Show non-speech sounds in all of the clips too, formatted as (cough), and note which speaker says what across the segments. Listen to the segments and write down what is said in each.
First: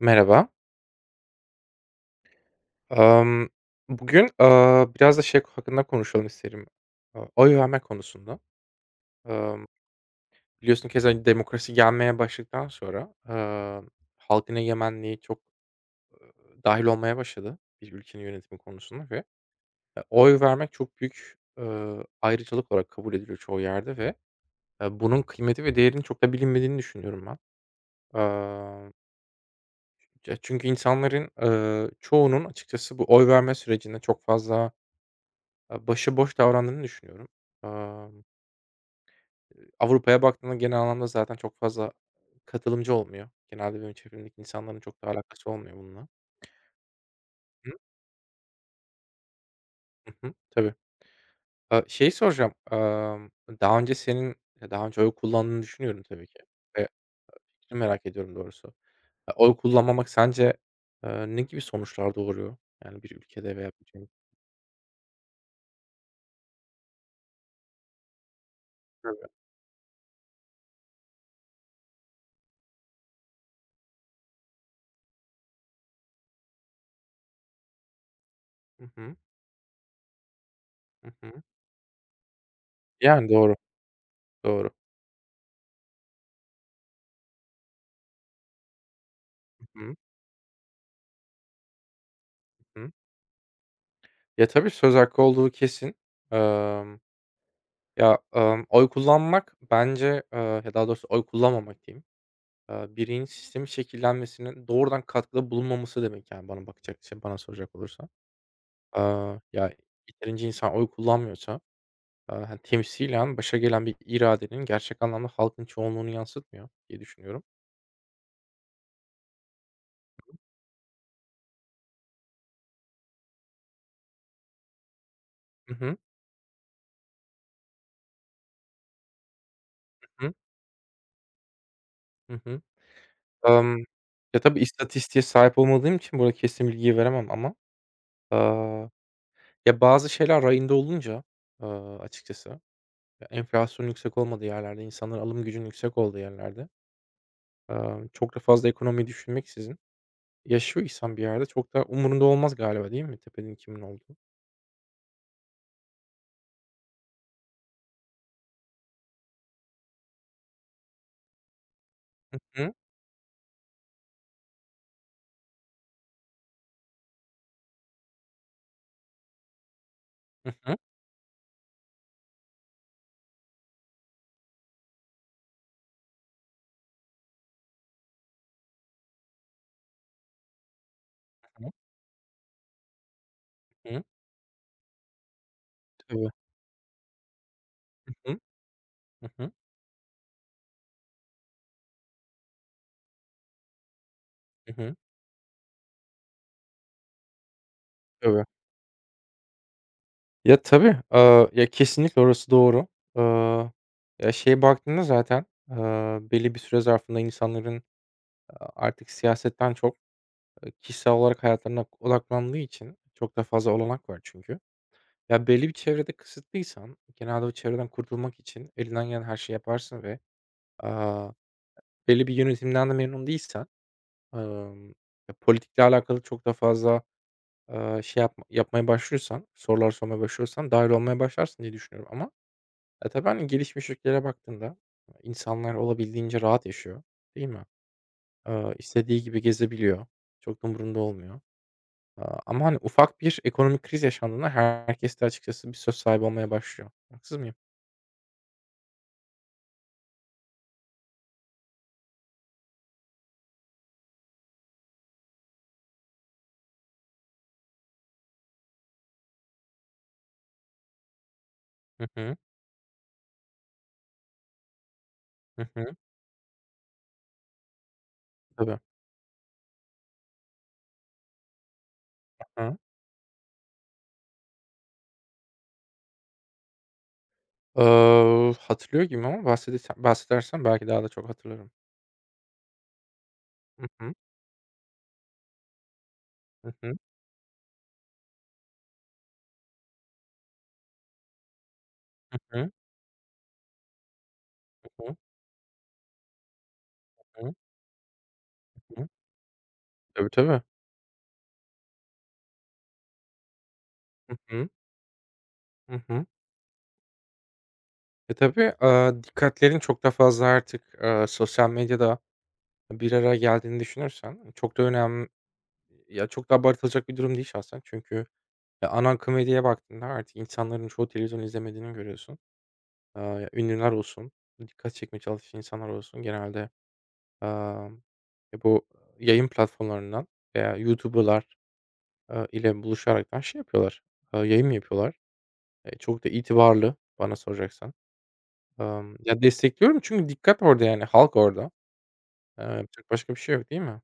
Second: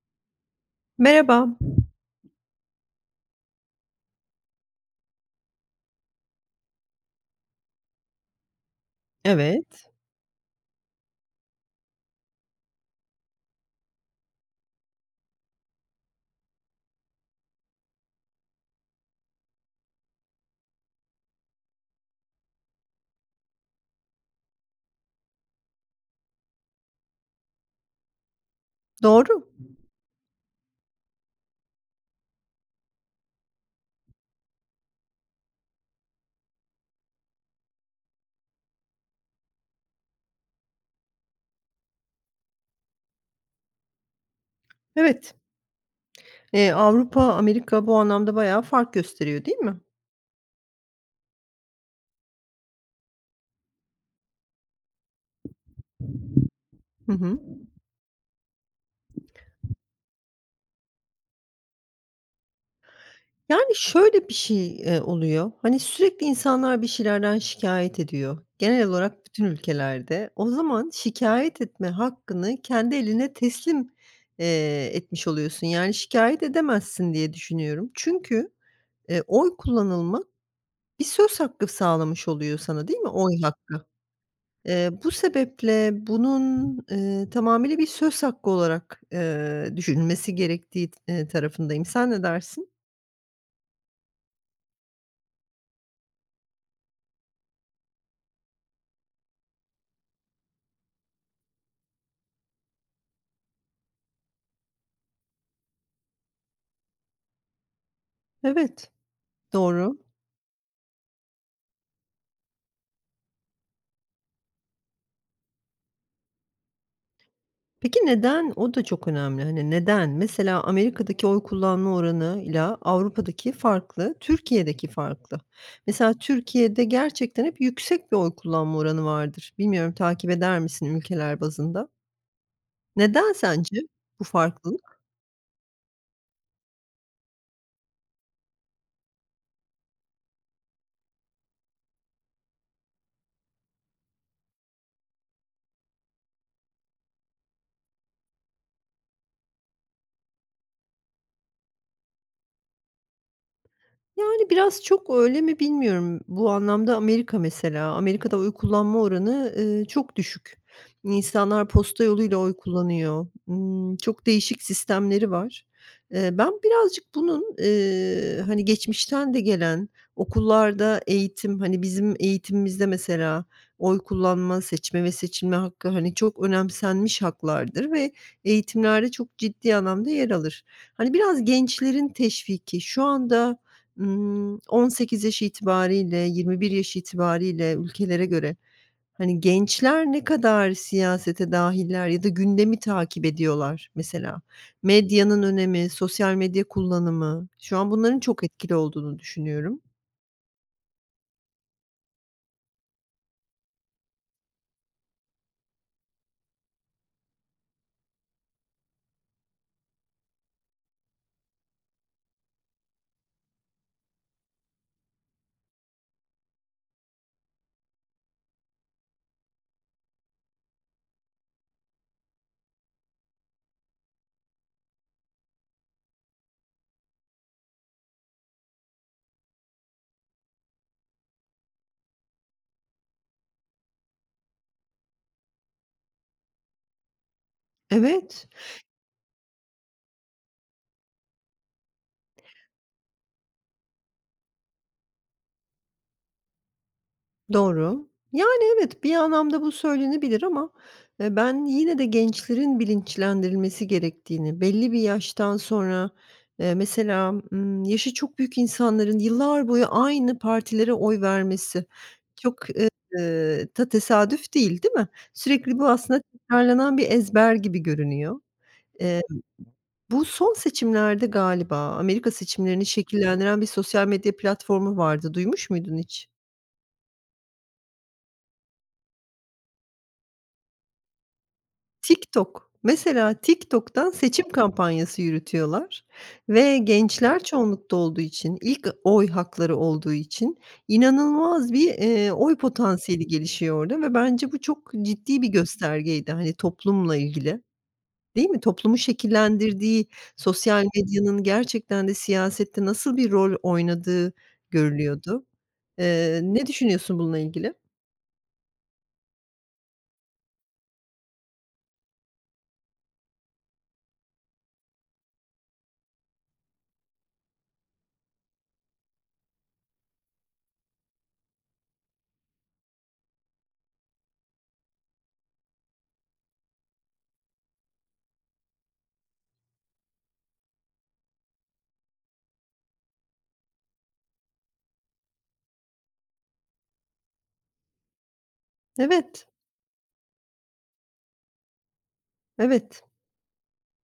Speaker 1: Merhaba.
Speaker 2: Merhaba.
Speaker 1: Emm, Bugün, biraz da şey hakkında konuşalım isterim, oy verme konusunda. Emm,
Speaker 2: Evet,
Speaker 1: Biliyorsun keza demokrasi gelmeye başladıktan sonra, halkın egemenliği çok dahil olmaya başladı bir ülkenin yönetimi konusunda ve, oy vermek çok büyük, ayrıcalık olarak kabul ediliyor çoğu yerde ve, bunun kıymeti ve değerinin çok da bilinmediğini düşünüyorum ben. Eee,
Speaker 2: doğru.
Speaker 1: Ya çünkü insanların, çoğunun açıkçası bu oy verme sürecinde çok fazla başıboş davrandığını düşünüyorum. Amm, Avrupa'ya baktığında genel anlamda zaten çok fazla katılımcı olmuyor. Genelde benim çevremdeki insanların çok da
Speaker 2: Evet,
Speaker 1: alakası olmuyor bununla.
Speaker 2: Avrupa,
Speaker 1: Hı,
Speaker 2: Amerika bu anlamda bayağı fark gösteriyor, değil mi?
Speaker 1: hı hı. Tabii. Şeyi soracağım, daha önce senin, daha önce oy kullandığını düşünüyorum tabii ki ve
Speaker 2: Hı hı.
Speaker 1: fikrini merak ediyorum doğrusu. Ya, oy kullanmamak sence, ne gibi sonuçlar doğuruyor? Yani bir ülkede veya
Speaker 2: Yani,
Speaker 1: Türkiye'de.
Speaker 2: şöyle bir şey, oluyor, hani, sürekli insanlar bir şeylerden şikayet ediyor. Genel olarak
Speaker 1: Tabii.
Speaker 2: bütün ülkelerde. O zaman şikayet etme hakkını kendi eline teslim, etmiş oluyorsun. Yani, şikayet edemezsin diye düşünüyorum. Çünkü,
Speaker 1: Hı hı.
Speaker 2: oy kullanılmak bir
Speaker 1: Hı
Speaker 2: söz
Speaker 1: hı.
Speaker 2: hakkı sağlamış oluyor sana, değil mi?
Speaker 1: Yani
Speaker 2: Oy
Speaker 1: doğru,
Speaker 2: hakkı.
Speaker 1: doğru.
Speaker 2: Bu sebeple bunun, tamamıyla bir söz hakkı olarak,
Speaker 1: Hı hı.
Speaker 2: düşünülmesi gerektiği, tarafındayım. Sen ne dersin?
Speaker 1: Hı. Ya, tabii söz hakkı olduğu kesin. Emm Ya, oy kullanmak bence, ya daha doğrusu oy kullanmamak diyeyim, bireyin sistemin şekillenmesine doğrudan katkıda bulunmaması demek, yani, bana bakacak şey bana soracak olursa,
Speaker 2: Evet.
Speaker 1: Ya,
Speaker 2: Doğru.
Speaker 1: yeterince insan oy kullanmıyorsa, hani, temsilen başa gelen bir iradenin gerçek anlamda halkın çoğunluğunu yansıtmıyor diye düşünüyorum.
Speaker 2: Peki neden? O da çok önemli. Hani, neden? Mesela Amerika'daki oy kullanma oranı ile Avrupa'daki farklı, Türkiye'deki farklı.
Speaker 1: Hı hı.
Speaker 2: Mesela Türkiye'de gerçekten hep yüksek bir oy kullanma oranı vardır. Bilmiyorum takip
Speaker 1: Hı.
Speaker 2: eder misin ülkeler bazında?
Speaker 1: Hı hı.
Speaker 2: Neden sence
Speaker 1: Emm,
Speaker 2: bu
Speaker 1: Ya, tabii
Speaker 2: farklılık?
Speaker 1: istatistiğe sahip olmadığım için burada kesin bilgiyi veremem ama, aaa, ya, bazı şeyler rayında olunca, eee, açıkçası. Ya, enflasyonun yüksek olmadığı yerlerde, insanların alım gücünün yüksek olduğu yerlerde, çok da fazla ekonomiyi düşünmeksizin yaşıyor insan bir yerde. Çok da umurunda olmaz galiba değil mi tepenin kimin olduğu?
Speaker 2: Yani, biraz çok öyle mi bilmiyorum. Bu anlamda Amerika mesela, Amerika'da oy kullanma oranı, çok düşük. İnsanlar posta yoluyla
Speaker 1: Hı
Speaker 2: oy
Speaker 1: hı.
Speaker 2: kullanıyor. Çok değişik sistemleri var. Ben birazcık bunun, hani, geçmişten de gelen
Speaker 1: Hı hı.
Speaker 2: okullarda eğitim, hani, bizim eğitimimizde mesela oy kullanma, seçme ve seçilme hakkı, hani, çok önemsenmiş haklardır ve eğitimlerde çok ciddi anlamda yer alır. Hani, biraz gençlerin teşviki, şu anda
Speaker 1: Hı hı.
Speaker 2: 18 yaş itibariyle,
Speaker 1: Tabii.
Speaker 2: 21 yaş itibariyle
Speaker 1: Hı
Speaker 2: ülkelere
Speaker 1: hı.
Speaker 2: göre,
Speaker 1: Hı
Speaker 2: hani,
Speaker 1: hı.
Speaker 2: gençler ne kadar siyasete dâhiller ya da gündemi takip ediyorlar mesela?
Speaker 1: Hı hı.
Speaker 2: Medyanın önemi, sosyal medya kullanımı, şu an bunların çok
Speaker 1: Tabii.
Speaker 2: etkili olduğunu düşünüyorum.
Speaker 1: Ya, tabii. Ya, kesinlikle orası doğru. Eee, Ya, şeye baktığında zaten, belli bir süre zarfında insanların, artık siyasetten çok, kişisel olarak hayatlarına odaklandığı için çok da fazla olanak var çünkü. Ya, belli bir çevrede kısıtlıysan genelde o çevreden kurtulmak için elinden gelen her şeyi yaparsın ve, aaa, belli bir yönetimden de memnun değilsen, ımm, ya, politikle alakalı çok da fazla, şey yapmaya başlıyorsan, sorular sormaya başlıyorsan dâhil olmaya başlarsın diye düşünüyorum ama, tabii, hani, gelişmiş ülkelere baktığında insanlar olabildiğince rahat yaşıyor, değil mi?
Speaker 2: Evet.
Speaker 1: İstediği gibi gezebiliyor, çok da umurunda olmuyor. Ama, hani, ufak bir ekonomik kriz yaşandığında herkes de açıkçası bir söz sahibi olmaya başlıyor. Haksız mıyım?
Speaker 2: Doğru. Yani, evet, bir anlamda bu söylenebilir ama, ben yine de gençlerin bilinçlendirilmesi gerektiğini, belli bir yaştan sonra, mesela, yaşı çok büyük insanların yıllar boyu aynı partilere oy vermesi
Speaker 1: Hı hı.
Speaker 2: çok, ta tesadüf değil, değil mi?
Speaker 1: Hı
Speaker 2: Sürekli bu
Speaker 1: hı.
Speaker 2: aslında tekrarlanan bir ezber gibi görünüyor.
Speaker 1: Tabii.
Speaker 2: Eee, bu son seçimlerde galiba Amerika
Speaker 1: Hı hı.
Speaker 2: seçimlerini şekillendiren bir sosyal medya platformu vardı. Duymuş muydun hiç?
Speaker 1: Hatırlıyor gibiyim ama bahsedersen belki daha da çok hatırlarım.
Speaker 2: TikTok. Mesela
Speaker 1: Hı
Speaker 2: TikTok'tan
Speaker 1: hı.
Speaker 2: seçim kampanyası yürütüyorlar
Speaker 1: Hı
Speaker 2: ve
Speaker 1: hı.
Speaker 2: gençler çoğunlukta olduğu için, ilk oy hakları olduğu için inanılmaz bir,
Speaker 1: Hı
Speaker 2: oy
Speaker 1: hı.
Speaker 2: potansiyeli gelişiyor orada ve bence bu çok
Speaker 1: Hı hı.
Speaker 2: ciddi bir göstergeydi, hani, toplumla
Speaker 1: Hı
Speaker 2: ilgili. Değil mi? Toplumu
Speaker 1: hı.
Speaker 2: şekillendirdiği,
Speaker 1: Tabii, tabii.
Speaker 2: sosyal medyanın gerçekten de siyasette nasıl bir rol oynadığı
Speaker 1: Hı hı.
Speaker 2: görülüyordu.
Speaker 1: Hı hı.
Speaker 2: Ne düşünüyorsun bununla ilgili?
Speaker 1: Tabii, dikkatlerin çok da fazla artık, sosyal medyada bir araya geldiğini düşünürsen çok da önemli ya, çok da abartılacak bir durum değil şahsen. Çünkü ya, ana akım medyaya baktığında artık insanların çoğu televizyon izlemediğini görüyorsun. Ya, ünlüler olsun, dikkat çekmeye çalışan insanlar olsun genelde Emm, bu yayın platformlarından veya YouTuber'lar, ile buluşaraktan şey yapıyorlar, yayın mı yapıyorlar. Çok da itibarlı bana soracaksan. Ya,
Speaker 2: Evet,
Speaker 1: destekliyorum çünkü dikkat orada, yani, halk orada.
Speaker 2: evet.
Speaker 1: Yapacak başka bir şey yok değil mi?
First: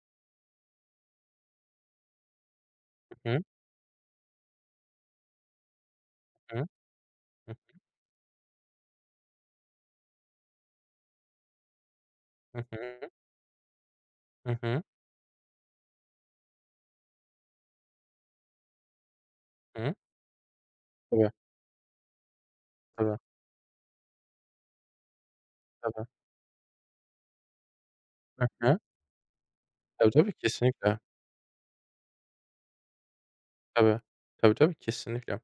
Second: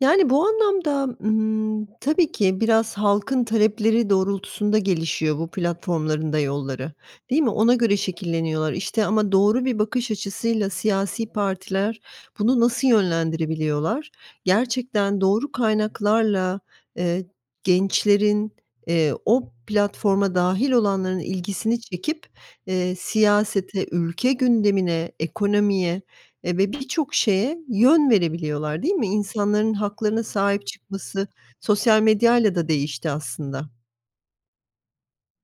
Speaker 2: Yani, bu anlamda, tabii ki biraz
Speaker 1: Hı hı,
Speaker 2: halkın talepleri doğrultusunda gelişiyor bu platformların da
Speaker 1: hı
Speaker 2: yolları, değil mi?
Speaker 1: hı,
Speaker 2: Ona göre şekilleniyorlar. İşte, ama doğru bir bakış açısıyla siyasi partiler bunu
Speaker 1: hı
Speaker 2: nasıl
Speaker 1: hı,
Speaker 2: yönlendirebiliyorlar?
Speaker 1: hı.
Speaker 2: Gerçekten doğru kaynaklarla, eee, gençlerin, o platforma dahil olanların
Speaker 1: Tabii,
Speaker 2: ilgisini çekip,
Speaker 1: tabii,
Speaker 2: siyasete, ülke gündemine, ekonomiye,
Speaker 1: tabii.
Speaker 2: ve birçok şeye yön
Speaker 1: Hı hı.
Speaker 2: verebiliyorlar, değil mi? İnsanların
Speaker 1: Tabii,
Speaker 2: haklarına
Speaker 1: tabii,
Speaker 2: sahip
Speaker 1: kesinlikle.
Speaker 2: çıkması sosyal medyayla da değişti aslında.
Speaker 1: Tabii. Tabii, tabii, kesinlikle.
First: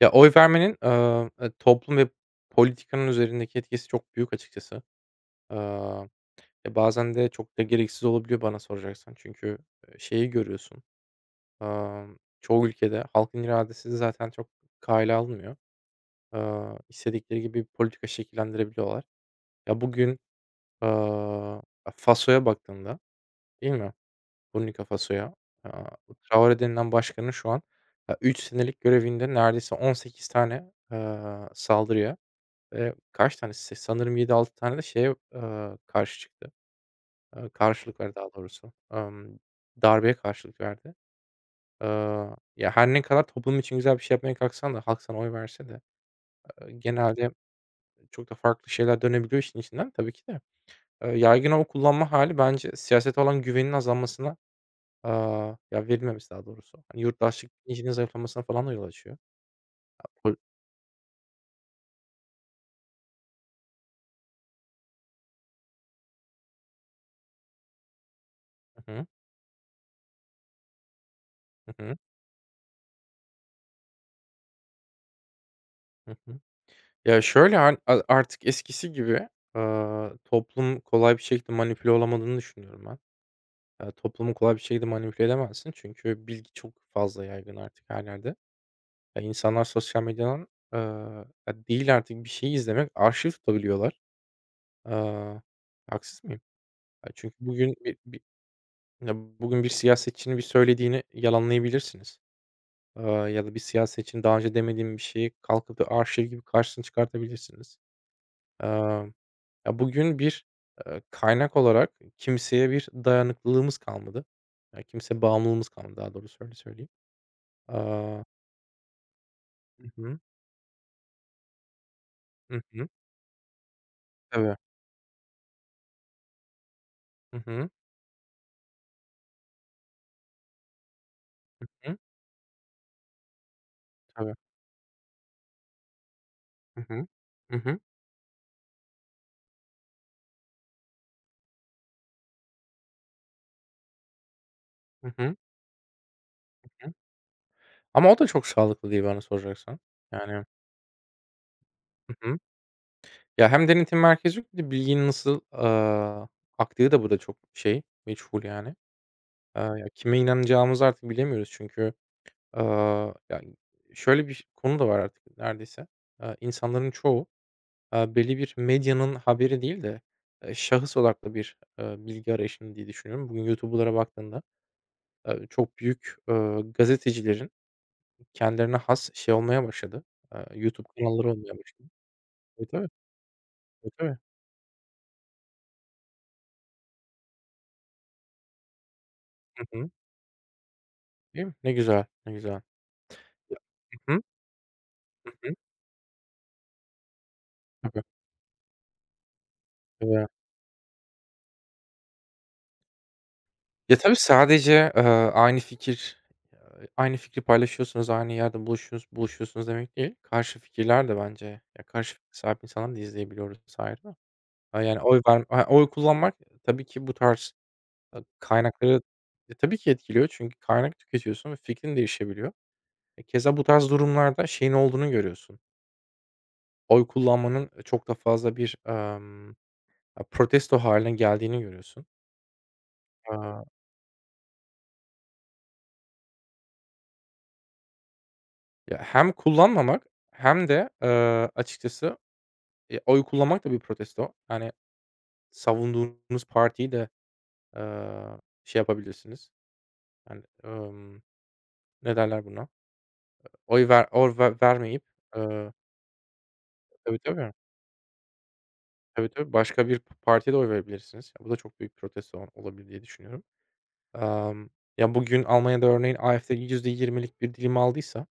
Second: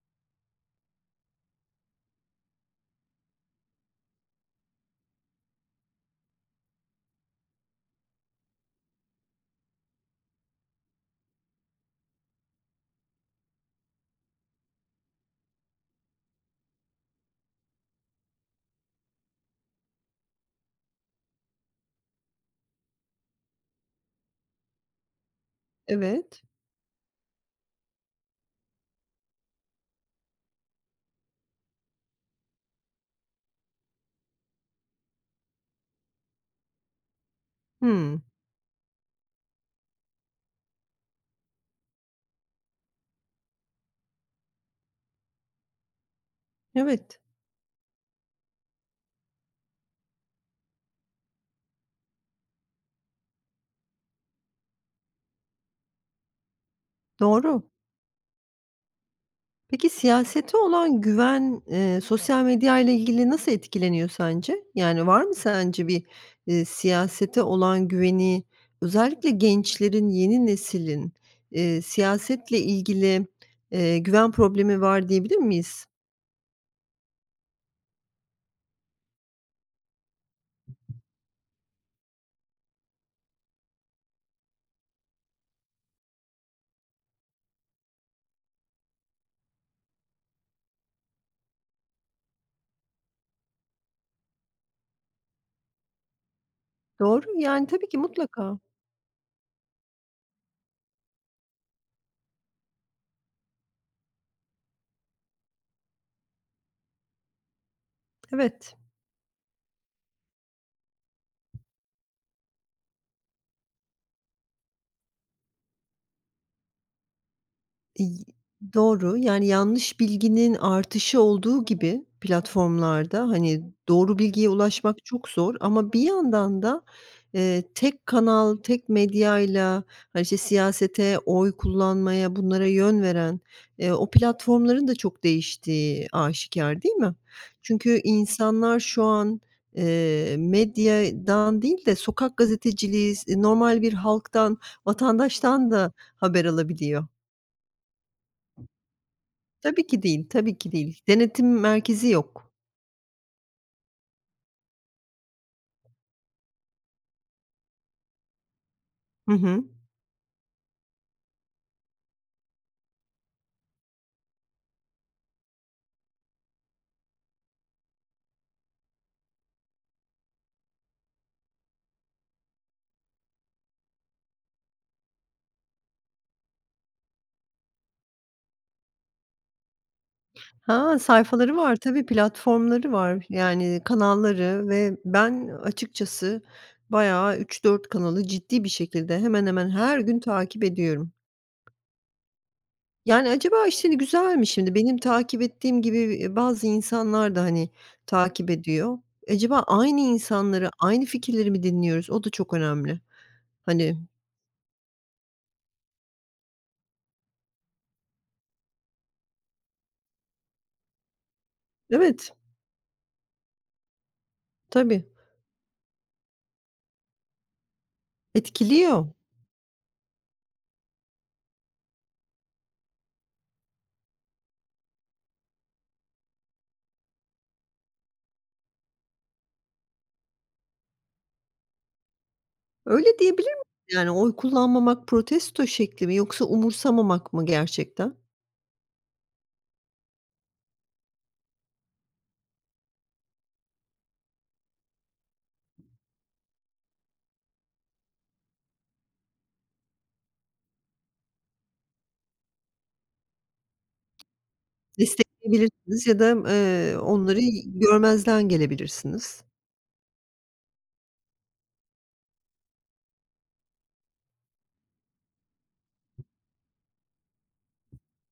Speaker 1: Ya, oy vermenin, toplum ve politikanın üzerindeki etkisi çok büyük açıkçası. Eee Bazen de çok da gereksiz olabiliyor bana soracaksan. Çünkü, şeyi görüyorsun, çoğu ülkede halkın iradesi zaten çok kale alınmıyor. İstedikleri gibi bir politika şekillendirebiliyorlar. Ya, bugün, aaa, Faso'ya baktığında, değil mi? Burkina Faso'ya, aaa,
Speaker 2: Evet.
Speaker 1: Traore denilen başkanın şu an, 3 senelik görevinde neredeyse 18 tane, saldırıya ve kaç tanesi, sanırım yedi altı tane de şeye, karşı çıktı. Karşılık verdi
Speaker 2: Hımm.
Speaker 1: daha doğrusu. Darbeye karşılık verdi. Eee, Ya, her ne kadar toplum için güzel bir şey yapmaya kalksan da halk sana oy verse de,
Speaker 2: Evet,
Speaker 1: genelde çok da farklı şeyler dönebiliyor işin içinden tabii ki de. Yaygın oy kullanma hali bence siyasete olan güvenin azalmasına, ya, verilmemesi daha doğrusu. Hani, yurttaşlık
Speaker 2: doğru.
Speaker 1: bilincinin zayıflamasına falan da yol açıyor.
Speaker 2: Peki
Speaker 1: Pol
Speaker 2: siyasete olan güven, sosyal medyayla ilgili nasıl etkileniyor sence? Yani var mı sence bir, siyasete olan güveni
Speaker 1: Hı hı.
Speaker 2: özellikle gençlerin, yeni neslin,
Speaker 1: Hı hı.
Speaker 2: siyasetle ilgili, güven problemi var diyebilir miyiz?
Speaker 1: Hı hı. Ya, şöyle, hani, artık eskisi gibi, toplum kolay bir şekilde manipüle olamadığını düşünüyorum ben. Toplumu kolay bir şekilde manipüle edemezsin. Çünkü bilgi çok fazla yaygın artık her yerde. Ya, insanlar sosyal medyadan, ya, değil artık bir şeyi izlemek, arşiv tutabiliyorlar. Aaa, Haksız mıyım? Ya,
Speaker 2: Doğru,
Speaker 1: çünkü
Speaker 2: yani
Speaker 1: bugün
Speaker 2: tabii ki
Speaker 1: bir bir
Speaker 2: mutlaka.
Speaker 1: Ya, bugün bir siyasetçinin bir söylediğini yalanlayabilirsiniz. Ya da bir siyasetçinin daha önce demediğim bir şeyi kalkıp da arşiv gibi karşısına çıkartabilirsiniz.
Speaker 2: Evet.
Speaker 1: Aaa, Ya, bugün bir, kaynak olarak kimseye bir dayanıklılığımız kalmadı. Ya, kimseye bağımlılığımız kalmadı daha doğru öyle söyleyeyim. Aaa,
Speaker 2: İy doğru. Yani
Speaker 1: hı
Speaker 2: yanlış
Speaker 1: hı,
Speaker 2: bilginin artışı olduğu gibi
Speaker 1: hı hı.
Speaker 2: platformlarda, hani, doğru bilgiye
Speaker 1: Tabii.
Speaker 2: ulaşmak çok zor ama bir yandan da,
Speaker 1: Hı hı,
Speaker 2: tek kanal, tek medyayla, hani, işte, siyasete, oy
Speaker 1: hı,
Speaker 2: kullanmaya, bunlara yön veren, o
Speaker 1: tabii.
Speaker 2: platformların da çok değiştiği aşikâr,
Speaker 1: Hı
Speaker 2: değil
Speaker 1: hı.
Speaker 2: mi?
Speaker 1: Hı hı,
Speaker 2: Çünkü insanlar şu an, medyadan değil de sokak gazeteciliği, normal bir halktan,
Speaker 1: hı hı,
Speaker 2: vatandaştan da haber
Speaker 1: hı.
Speaker 2: alabiliyor.
Speaker 1: Ama o da çok sağlıklı değil bana soracaksan.
Speaker 2: Tabii ki değil,
Speaker 1: Yani.
Speaker 2: tabii ki değil. Denetim merkezi
Speaker 1: Hı hı.
Speaker 2: yok.
Speaker 1: Ya, hem denetim merkezi yok, bir de bilginin nasıl, aktığı da burada çok şey, meçhul yani.
Speaker 2: Hı hı.
Speaker 1: Ya, kime inanacağımızı artık bilemiyoruz çünkü, ya, şöyle bir konu da var artık neredeyse. İnsanların çoğu, belli bir medyanın haberi değil de, şahıs odaklı bir, bilgi arayışında diye düşünüyorum. Bugün YouTuber'lara baktığında çok büyük, gazetecilerin kendilerine has şey olmaya başladı, YouTube
Speaker 2: Ha,
Speaker 1: kanalları
Speaker 2: sayfaları
Speaker 1: olmaya
Speaker 2: var
Speaker 1: başladı.
Speaker 2: tabii,
Speaker 1: Tabii, tabii.
Speaker 2: platformları var, yani
Speaker 1: Tabii, tabii.
Speaker 2: kanalları ve ben açıkçası bayağı üç dört kanalı ciddi bir şekilde hemen
Speaker 1: Hı
Speaker 2: hemen
Speaker 1: hı.
Speaker 2: her gün takip ediyorum.
Speaker 1: Değil mi? Ne güzel, ne güzel.
Speaker 2: Yani acaba işte, hani,
Speaker 1: Hı hı.
Speaker 2: güzel mi şimdi? Benim
Speaker 1: Hı
Speaker 2: takip
Speaker 1: hı.
Speaker 2: ettiğim gibi, bazı insanlar da, hani,
Speaker 1: Tabii,
Speaker 2: takip ediyor. Acaba aynı
Speaker 1: tabii.
Speaker 2: insanları, aynı fikirleri mi dinliyoruz? O da çok önemli. Hani.
Speaker 1: Ya, tabii sadece, aynı fikir, aynı fikri paylaşıyorsunuz, aynı yerde buluşuyorsunuz demek değil. Karşı fikirler de bence ya, karşı fikre
Speaker 2: Evet,
Speaker 1: sahip insanları da izleyebiliyoruz biz ayrı. Ha, yani
Speaker 2: tabii
Speaker 1: oy kullanmak tabii ki bu tarz, kaynakları,
Speaker 2: etkiliyor.
Speaker 1: tabii ki etkiliyor çünkü kaynak tüketiyorsun ve fikrin değişebiliyor. Keza bu tarz durumlarda şeyin olduğunu görüyorsun. Oy kullanmanın çok da fazla bir, protesto haline geldiğini görüyorsun.
Speaker 2: Öyle diyebilir
Speaker 1: Aaa,
Speaker 2: miyim? Yani oy kullanmamak protesto şekli mi yoksa umursamamak mı gerçekten?
Speaker 1: Ya, hem kullanmamak hem de, açıkçası, oy kullanmak da bir protesto. Yani, savunduğunuz partiyi de, eee, şey yapabilirsiniz, yani, ne derler buna? Oy ver oy ve Vermeyip, eee
Speaker 2: Destekleyebilirsiniz ya da,
Speaker 1: tabii,
Speaker 2: onları
Speaker 1: tabii.
Speaker 2: görmezden
Speaker 1: Tabii,
Speaker 2: gelebilirsiniz.
Speaker 1: tabii. Başka bir partiye de oy verebilirsiniz. Bu da çok büyük protesto olabilir diye düşünüyorum. Emm, Ya, bugün Almanya'da örneğin AfD %20'lik bir dilim aldıysa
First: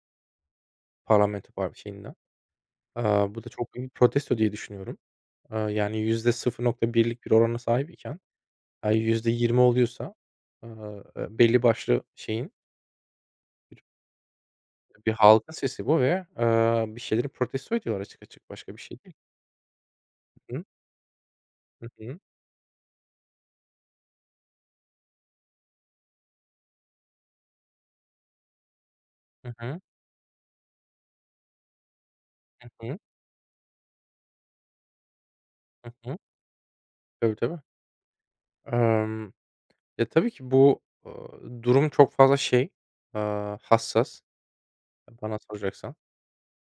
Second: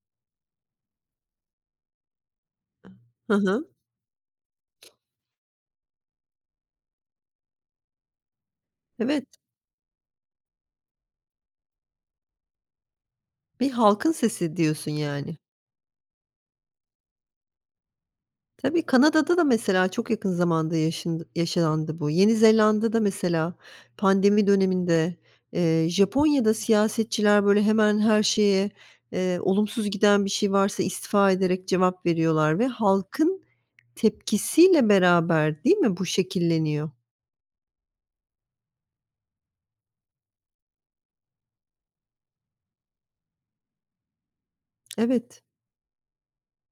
Speaker 1: parlamento şeyinden,
Speaker 2: Hı
Speaker 1: bu da
Speaker 2: hı.
Speaker 1: çok büyük bir protesto diye düşünüyorum. Yani %0,1'lik bir orana sahip iken,
Speaker 2: Evet,
Speaker 1: yüzde %20 oluyorsa, belli başlı şeyin
Speaker 2: bir
Speaker 1: bir
Speaker 2: halkın sesi diyorsun
Speaker 1: bir
Speaker 2: yani.
Speaker 1: halkın sesi bu ve, bir şeyleri protesto ediyorlar açık açık. Başka bir
Speaker 2: Tabii,
Speaker 1: şey değil.
Speaker 2: Kanada'da da mesela çok yakın
Speaker 1: Hı hı.
Speaker 2: zamanda
Speaker 1: Hı
Speaker 2: yaşandı bu.
Speaker 1: hı.
Speaker 2: Yeni Zelanda'da mesela pandemi döneminde, Japonya'da siyasetçiler, böyle, hemen her şeye,
Speaker 1: Hı hı.
Speaker 2: olumsuz giden bir şey varsa istifa ederek cevap veriyorlar ve
Speaker 1: Hı hı.
Speaker 2: halkın tepkisiyle beraber, değil mi, bu şekilleniyor?
Speaker 1: Tabii, tabii. Emm, Ya, tabii ki bu, durum çok fazla şey, hassas bana
Speaker 2: Evet.
Speaker 1: soracaksan.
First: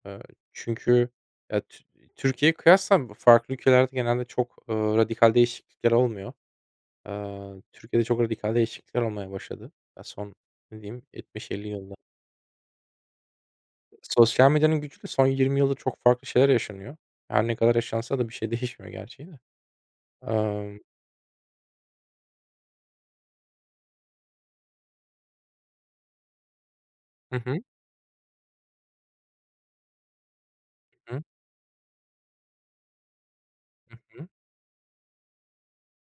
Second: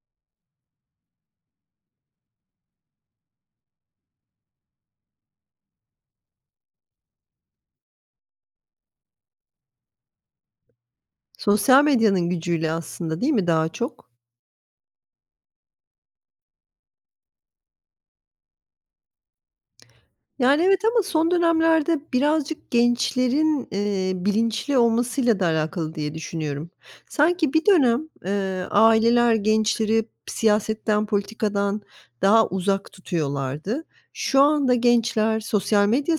Speaker 1: Eee, Çünkü ya, Türkiye'ye kıyasla farklı ülkelerde genelde çok, radikal değişiklikler olmuyor. Türkiye'de çok radikal değişiklikler olmaya başladı. Ya, son ne diyeyim 70-50
Speaker 2: Sosyal
Speaker 1: yılda.
Speaker 2: medyanın gücüyle aslında, değil mi daha çok?
Speaker 1: Sosyal medyanın gücüyle son 20 yılda çok farklı şeyler yaşanıyor. Her ne kadar yaşansa da bir şey (laughs) değişmiyor gerçi de.
Speaker 2: Yani,
Speaker 1: Emm
Speaker 2: evet ama son dönemlerde birazcık gençlerin, bilinçli olmasıyla da alakalı diye düşünüyorum.
Speaker 1: Hı
Speaker 2: Sanki
Speaker 1: hı.
Speaker 2: bir dönem, aileler gençleri siyasetten,
Speaker 1: Hı
Speaker 2: politikadan daha uzak tutuyorlardı.
Speaker 1: hı.
Speaker 2: Şu anda gençler sosyal medya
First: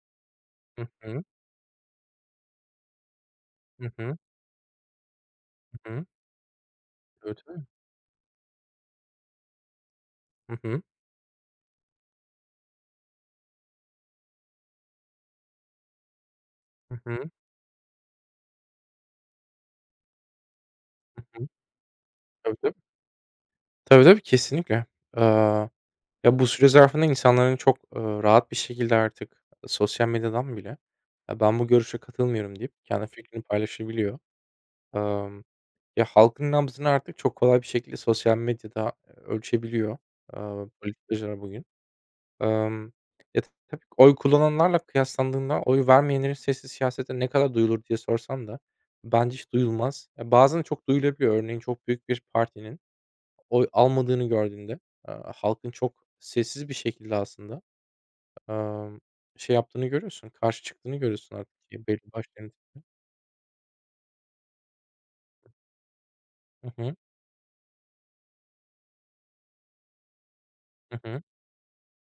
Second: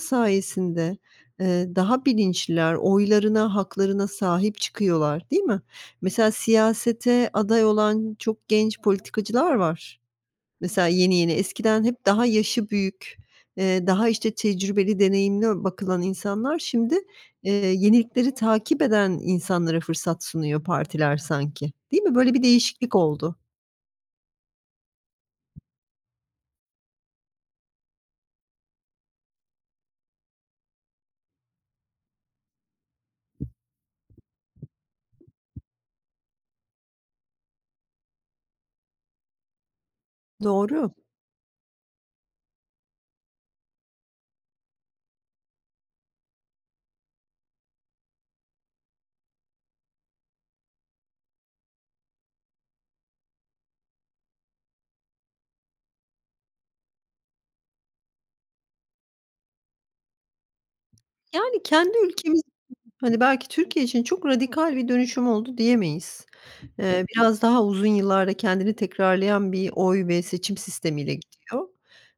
Speaker 1: Hı
Speaker 2: sayesinde,
Speaker 1: hı.
Speaker 2: daha bilinçliler, oylarına,
Speaker 1: Hı
Speaker 2: haklarına
Speaker 1: hı.
Speaker 2: sahip çıkıyorlar, değil mi?
Speaker 1: Hı.
Speaker 2: Mesela siyasete
Speaker 1: Tabii, tabii.
Speaker 2: aday olan çok genç politikacılar var.
Speaker 1: Hı.
Speaker 2: Mesela yeni yeni. Eskiden hep daha yaşı büyük, daha, işte, tecrübeli, deneyimli bakılan insanlar şimdi,
Speaker 1: Hı hı. Hı
Speaker 2: yenilikleri takip eden insanlara fırsat sunuyor partiler
Speaker 1: hı.
Speaker 2: sanki. Değil mi? Böyle bir
Speaker 1: Tabii, tabii.
Speaker 2: değişiklik oldu.
Speaker 1: Tabii, tabii, kesinlikle. Eee Ya, bu süre zarfında insanların çok, rahat bir şekilde artık sosyal medyadan bile, "Ya, ben bu görüşe katılmıyorum." deyip kendi fikrini paylaşabiliyor. Emm, Ya, halkın nabzını artık çok kolay bir şekilde sosyal medyada, ölçebiliyor, eee,
Speaker 2: Doğru.
Speaker 1: politikacılar bugün. Emm, Ya, tabii ki oy kullananlarla kıyaslandığında oy vermeyenlerin sesi siyasette ne kadar duyulur diye sorsan da bence hiç duyulmaz. Ya, bazen çok duyulabiliyor. Örneğin çok büyük bir partinin oy almadığını gördüğünde, halkın çok sessiz bir şekilde aslında Amm, şey yaptığını görüyorsun, karşı çıktığını görüyorsun artık
Speaker 2: Yani
Speaker 1: ya
Speaker 2: kendi
Speaker 1: belli başlı
Speaker 2: ülkemiz Hani, belki Türkiye için çok radikal bir dönüşüm oldu diyemeyiz.
Speaker 1: Hı hı.
Speaker 2: Biraz daha uzun yıllarda kendini tekrarlayan bir oy ve seçim
Speaker 1: Hı
Speaker 2: sistemiyle
Speaker 1: hı.
Speaker 2: gidiyor.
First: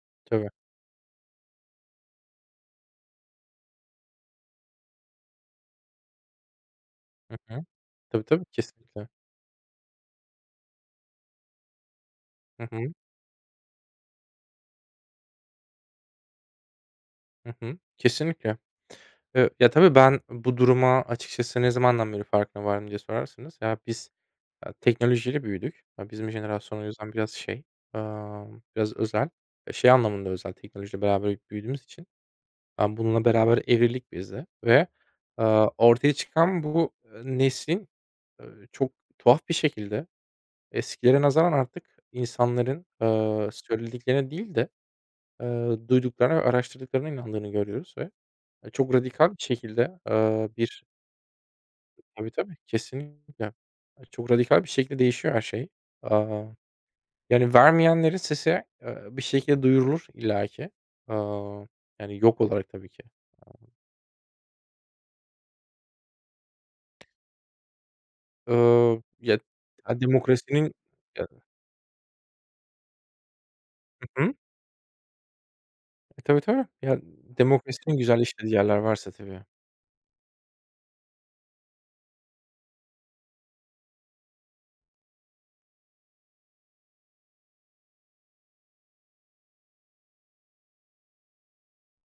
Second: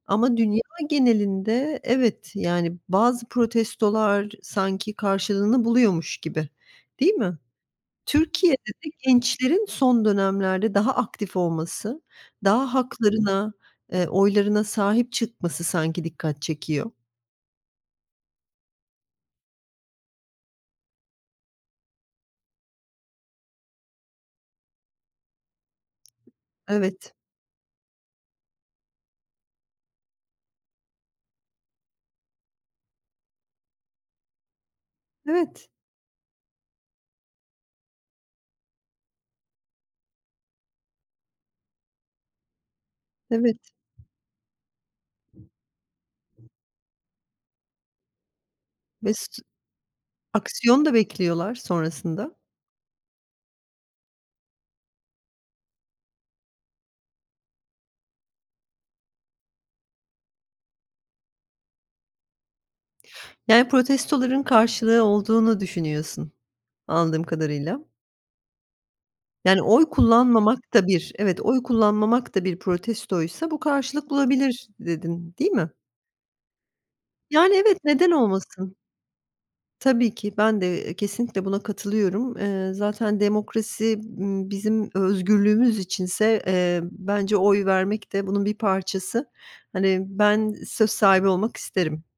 Speaker 2: Ama
Speaker 1: Tabii.
Speaker 2: dünya genelinde evet, yani, bazı protestolar sanki karşılığını buluyormuş gibi, değil
Speaker 1: Hı
Speaker 2: mi?
Speaker 1: hı. Tabii, tabii.
Speaker 2: Türkiye'de de
Speaker 1: Kesinlikle.
Speaker 2: gençlerin son dönemlerde daha aktif olması,
Speaker 1: Hı
Speaker 2: daha
Speaker 1: hı.
Speaker 2: haklarına, oylarına sahip çıkması sanki dikkat çekiyor.
Speaker 1: Hı hı. Kesinlikle. Ya, tabii ben bu duruma açıkçası ne zamandan beri farkına vardım diye sorarsanız, ya, biz, ya, teknolojiyle büyüdük. Ya, bizim jenerasyon o yüzden
Speaker 2: Evet,
Speaker 1: biraz şey, biraz özel. Ya, şey anlamında özel, teknolojiyle beraber büyüdüğümüz için, bununla beraber evrildik biz de ve,
Speaker 2: evet,
Speaker 1: ortaya çıkan bu, neslin, eee, çok tuhaf bir şekilde eskilere nazaran artık insanların,
Speaker 2: evet
Speaker 1: söylediklerine değil de, eee, duyduklarına ve araştırdıklarına inandığını görüyoruz ve, çok
Speaker 2: ve
Speaker 1: radikal bir şekilde, bir.
Speaker 2: aksiyon da bekliyorlar
Speaker 1: Tabii,
Speaker 2: sonrasında.
Speaker 1: tabii, kesinlikle. Çok radikal bir şekilde değişiyor her şey. Aaa, Yani vermeyenlerin sesi, bir şekilde duyurulur illaki. Aaa, Yani yok olarak tabii ki.
Speaker 2: Yani protestoların karşılığı olduğunu düşünüyorsun anladığım kadarıyla.
Speaker 1: Ya,
Speaker 2: Yani oy kullanmamak
Speaker 1: demokrasinin
Speaker 2: da bir
Speaker 1: Ya
Speaker 2: evet, oy kullanmamak da bir protestoysa bu karşılık
Speaker 1: Hı hı.
Speaker 2: bulabilir dedin, değil mi?
Speaker 1: Tabii, tabii. Ya,
Speaker 2: Yani evet,
Speaker 1: demokrasinin
Speaker 2: neden
Speaker 1: güzel işlediği
Speaker 2: olmasın?
Speaker 1: yerler varsa tabii.
Speaker 2: Tabii ki ben de, kesinlikle buna katılıyorum. Zaten demokrasi, bizim özgürlüğümüz içinse, bence oy vermek de bunun bir parçası. Hani ben söz sahibi olmak isterim.